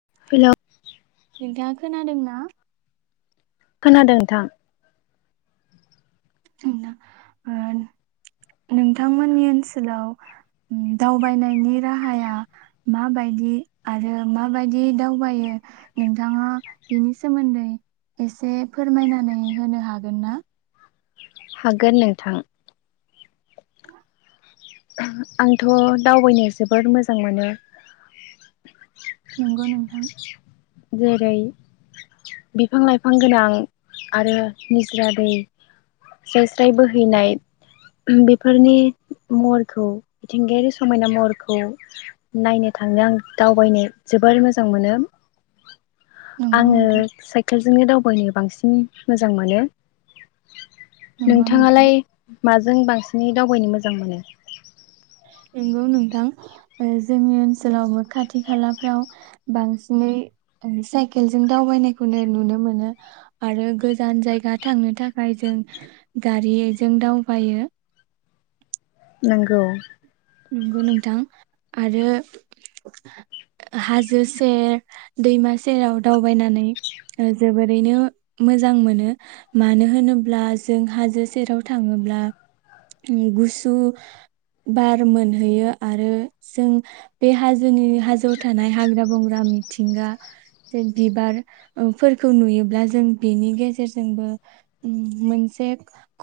[unintelligible] नोंथाङा खोनादोंना। खोनादों नोंथां ओ नोंथांमोननि ओनसोलाव दावबायनायनि राहाया माबायदि आरो माबायदि दावबायो नोंथाङा बेनि सोमोन्दै एसे फोरमायनानै होनो हागोन ना हागोन नोंथां। [unintelligible] आंथ' दावबायनो जोबोर मोजां मोनो। नंगौ नोंथां जेरै बिफां लाइफां गोनां आरो निजर दै स्राय स्राय बोहैनाय बेफोरनि महरखौ मिथिंगायारि समायना महरखौ नायनो थांनो आं दावबायनो जोबोर मोजां मोनो। नंगौ आङो नोंथां साइकेलजोंनो दावबायनो बांसिन मोजां मोनो। नंगौ नोंथां नोंथाङालाय माजों बांसिन नि दावबायनो मोजां मोनो? नंगौ नोंथां जोंनि ओनसोलावबो खाथि खालाफ्राव बांसिनै साइकेलजों दावबायनायखौनो नुनो मोनो आरो गोजान जायगा थांनो थाखाय जों गारिजों दावबायो। नोंगौ। नंगौ नोंथां आरो हाजो सेर दैमा सेराव दावबायनानै जोबोरैनो मोजां मोनो। मानो होनोब्ला जों हाजो सेराव थाङोब्ला गुसु बा मोनहैयो आरो जों बे हाजोनि हाजोआव थानाय हाग्रा बंग्रा मिथिंगा जे बिबार फोरखौ नुयोब्ला जों बेनि गेजेरजोंबो मोनसे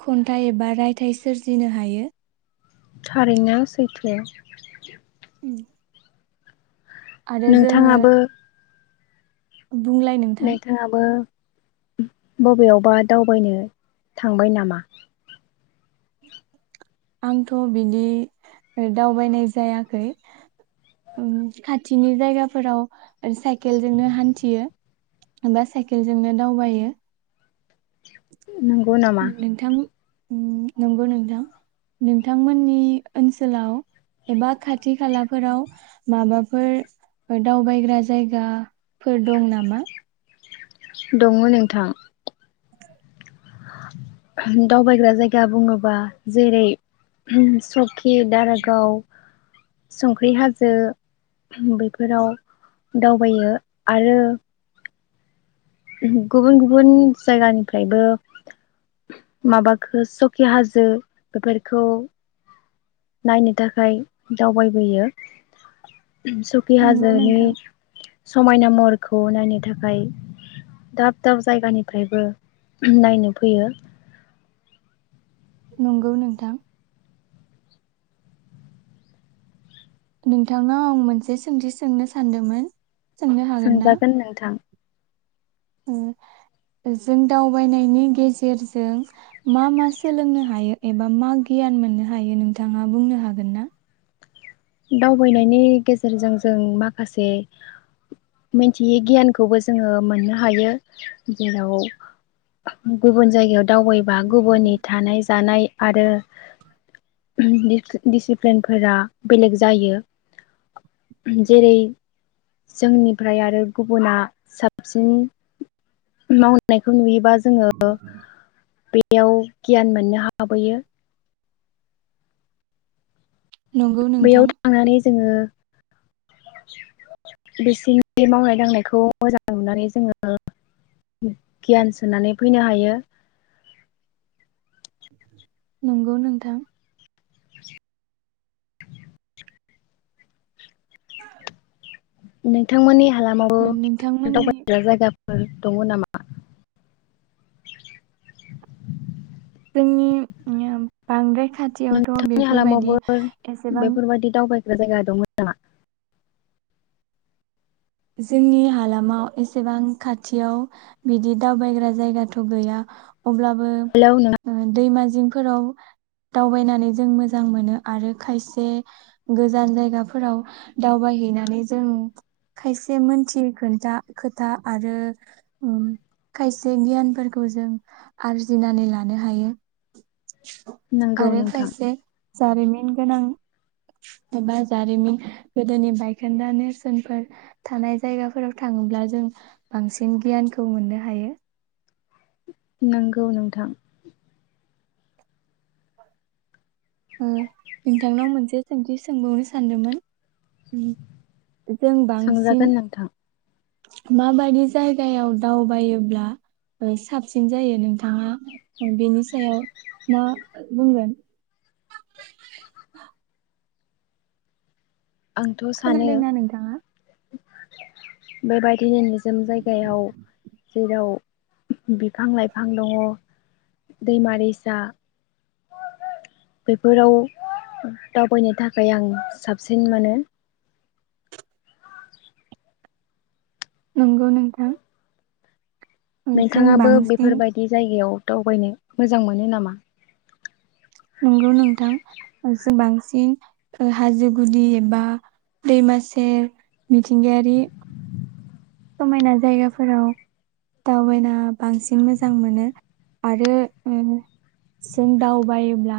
खन्थाइ एबा रायथाइ सोरजिनो हायो। थारैनो सैथो [inaudible] आरो जोङो नोंथाङाबो बुंलाय नोंथां नोंथाङाबो बबेयावबा दावबायनो थांबाय नामा? आंथ' बिदि दावबायनाय जायाखै ओम खाथिनि जायगाफोराव साइकेलजोंनो हान्थियो बा साइकेलजोंनो दावबायो। नंगौ नामा? नोंथां उम नंगौ नोंथां नोंथांमोननि ओनसोलाव एबा खाथि खालाफोराव माबाफोर दावबायग्रा जायगाफोर दं नामा? दङ नोंथां दावबायग्रा जायगा बुङोबा जेरै सकि खि दारागाव संख्रि हाजो बेफोराव दावबायो आरो गुबुन गुबुन जायगानिफ्रायबो माबाखो सकि हाजो बेफोरखौ नायनो थाखाय दावबायबोयो। सकि नंगौ नोंथां हाजोनि समायना महरखौ नायनो थाखाय दाब दाब जायगानिफ्रायबो नायनो फैयो। नंगौ नोंथां। नोंथांनाव आं मोनसे सोंथि सोंनो सानदोंमोन। सोंजागोन नोंथां। ओ जों दावबायनायनि गेजेरजों मा मा सोलोंनो हायो एबा मा गियान मोननो हायो नोंथाङा बुंनो हागोन ना? दावबायनायनि गेजेरजों जों माखासे मिथियै गियानखौबो जोङो मोननो हायो जेराव गुबुन जायगायाव दावबायबा गुबुननि थानाय जानाय आरो दिसिप्लिनफोरा बेलेग जायो जेरै जोंनिफ्राय आरो गुबुना साबसिन मावनायखौ नुयोबा जोङो बेयाव गियान मोननो हाबोयो। नंगौ बेयाव नोंथां। थांनानै जोङो बिसिनि मावनाय दांनायखौ मोजां नुनानै जों गियान सोनानै फैनो हायो। नंगौ नोंथां। नोंथांमोननि हालामावो नोंथांमोननि दावबाय्रा जायगाफोर दङ नामा? जोंनि ओम बांद्राय खाथियावथ' नोंथांनि बेफोरबायदि हालामावबो एसेबां बेफोरबायदि दावबायग्रा जायगा दं नामा? जोंनि हालामाव एसेबां खाथियाव बिदि दावबायग्रा जायगाथ' गैया। अब्लाबो हेलौ नोंथां। दैमा दिंफोराव दावबायनानै जों मोजां मोनो आरो खायसे गोजान जायगाफोराव दावबायहैनानै जों खायसे मोनथियै खोन्था खोथा आरो खायसे गियानफोरखौ जों आरजिनानै लानो हायो। नंगौ आरो नोंथां खायसे जारिमिन गोनां एबा जारिमिन गोदोनि बायखोन्दा नेरसोनफोर थानाय जायगाफोराव थाङोब्ला जों बांसिन गियानखौ मोननो हायो। नंगौ नोंथां। नोंथांनाव मोनसे सोंथि सोंबावनो सानदोंमोन। जों बांसिन सोंजागोन नोंथां माबायदि जायगायाव दावबायोब्ला ओ साबसिन जायो नोंथाङा बेनि सायाव मा ओ बुंगोन। खोनादोंना नोंथांङा। बे बाय गिनोनो जोम जायगायाव। जेराव बिफां लाइफां दङ दैमा दैसा। बैफोराव दावबायनो थाखाय आं साबसिन मोनो। नोंगौ नोंथां। जों नोंथाङाबो बांसिन बेफोरबायदि जायगायाव दावबायनो मोजां मोनो नामा? नंगौ नोंथां। जों बांसिन ओ हाजो गुदि एबा दैमा सेर मिथिंगायारि समायना जायगाफोराव दावबायना बांसिन मोजां मोनो आरो ओम जों दावबायोब्ला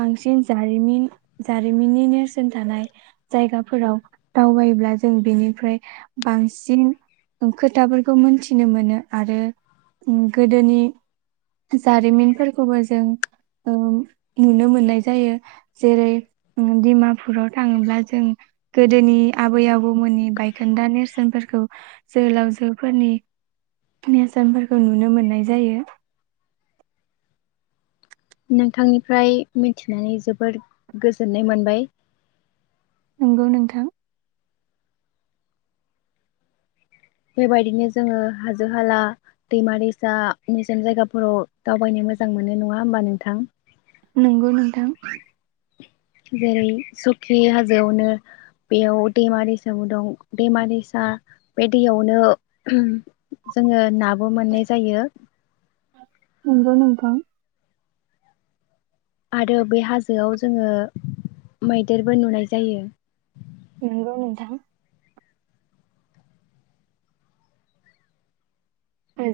बांसिन जारिमिन जारिमिननि नेरसोन थानाय जायगाफोराव दावबायोब्ला जों बेनिफ्राय बांसिन ओं खोथाफोरखौ मोनथिनो मोनो आरो ओम गोदोनि जारिमिनफोरखौबो जों ओ नुनो मोननाय जायो। जेरै ओम डिमापुराव थाङोब्ला जों गोदोनि आबै आबौमोननि बायखोन्दा नेरसोनफोरखौ जोहोलावजोफोरनि नेरसोनफोरखौ नुनो मोननाय जायो। नोंथांनिफ्राय मिथिनानै जोबोरद गोजोननाय मोनबाय। नोंगौ नोंथां। बेबायदिनो जोङो हाजो हाला दैमा दैसा निजोम जायगाफोराव दावबायनो मोजां मोनो नङा होमबा नों थां। नोंगौ नोंथां। जेरै सुखि हाजोआवनो बेयाव दैमा दैसाबो दं दैमा दैसा बायद दैयावनो जोंङो नाबो मोननाय जायो। नोंगौ नोंथां। आरो बे हाजोआव जोङो मैदेरबो नुनाय जायो। नोंगौ नोंथां।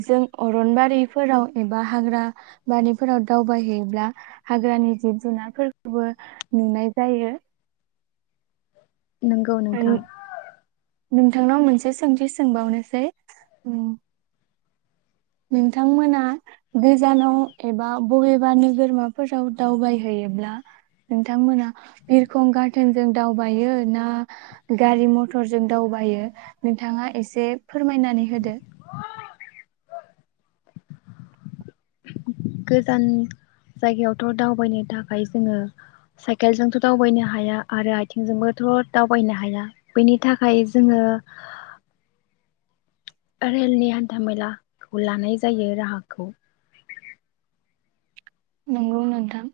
जों अरनबारिफोराव एबा हाग्रा बारिफोराव दावबायहैयोब्ला हाग्रानि जिब जुनारफोरखोबो नुनाय जायो। नोंगौ नोंथां। नोंथांनाव मोनसे सोंथि सोंबावनोसै ओम नोंथांमोना गोजानाव एबा बबेबा नोगोरमाफोराव दावबायहैयोब्ला नोंथांमोना बिरखं गाथोनजों दावबायो ना गारि मथरजों दावबायो नोंथाङा एसे फोरमायनानै होदो। गोजान जायगायावथ' दावबायनो थाखाय जोङो साइकेलजोंथ' दावबायनो हाया आरो आइथिंजोंबोथ' दावबायनो हाया बैनि थाखाय जोंङो रेलनि हान्था मेलाखौ लानाय जायो राहाखौ नोंगौ नोंथां।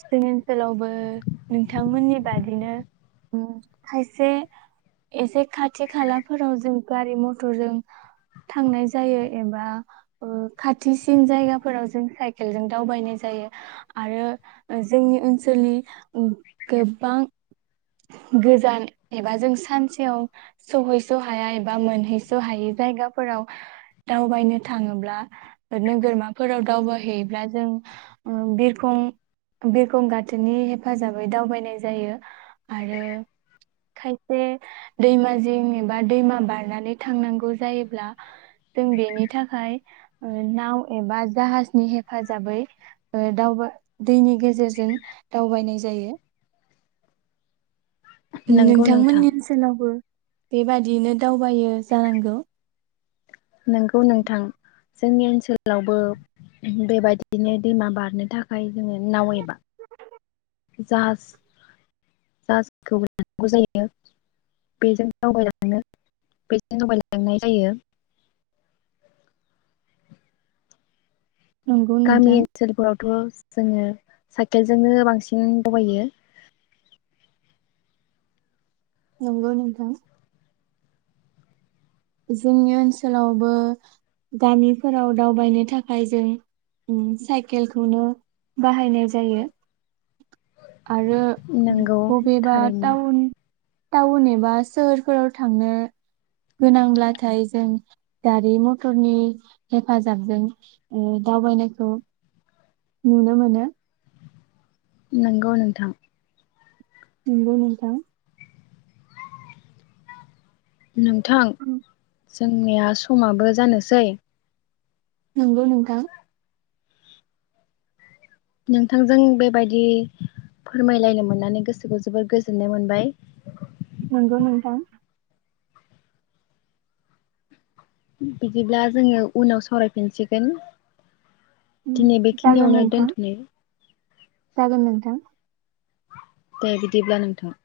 जोंनि ओनसोलावबो नोंथांमोननि बादिनो ओम खायसे एसे खाथि खालाफोराव जों गारि मथरजों थांनाय जायो एबा ओ खाथिसिन जायगाफोराव जों साइकेलजों दावबायनाय जायो आरो। जोंनि ओनसोलनि ओ गोबांक गोजान एबा जों सानसेयाव सहैस' हाया एबा मोनहैस' हायै जायगाफोराव दावबायनो थाङोब्ला नोगोरमाफोराव दावबायहैयोब्ला जों ओ बिरखं बिरखं गाथोनि हेफाजाबै दावबायनाय जायो आरो खायसे दैमा जिं एबा दैमा बारनानै थांनांगौ जायोब्ला जों बेनि थाखाय ओ नाव एबा जाहाजनि हेफाजाबै ओ दावबाय ओ दैनि गेजेरजों दावबायनाय जायो। ओम नंगौ नोंथां नोंथांमोननि ओनसोलावबो बेबादियैनो दावबायो जानांगौ। नोंगौ नोंथां जोंनि ओनसोलावबो बेबायदिनो दैमा बारनो थाखाय जोङो नाव एबा जाहाज जाआजखौबो लानांगौ जायो बैजों दावबायनानै नो बैजों आवगायलांनाय जायो। नंगौ गामि नोंथां ओनसोलफोरावथ' जोङो साइकेलजोंनो बांसिन दावबायो। नंगौ नोथां। जोंनि ओनसोलावबो गामिफोराव दावबायनो थाखाय जों साइकेलखौनो बाहायनाय जायो आरो नंगौ बबेबा थारैनो टाउन टाउन एबा सोहोरफोराव थांनो गोनांब्लाथाय जों गारि मथरनि हेफाजाबजों उम दावबायनायखौ नुनो मोनो। नंगौ नोंथां। नंगौ नोंथां। नोंथां? जोंनिया समाबो जानोसै नंगौ नोंथां। नोंथांजों बेबायदि फोरमायलायनो मोननानै गोसोखौ जोबोर गोजोननाय मोनबाय। नंगौ नोथां। बिदिब्ला जोङो उनाव सावरायफिनसिगोन। दिनै जागोन बेखिनियावनो नोंथां दोनथ'नो। जागोन नोंथां। दे बिदिब्ला नोंथां।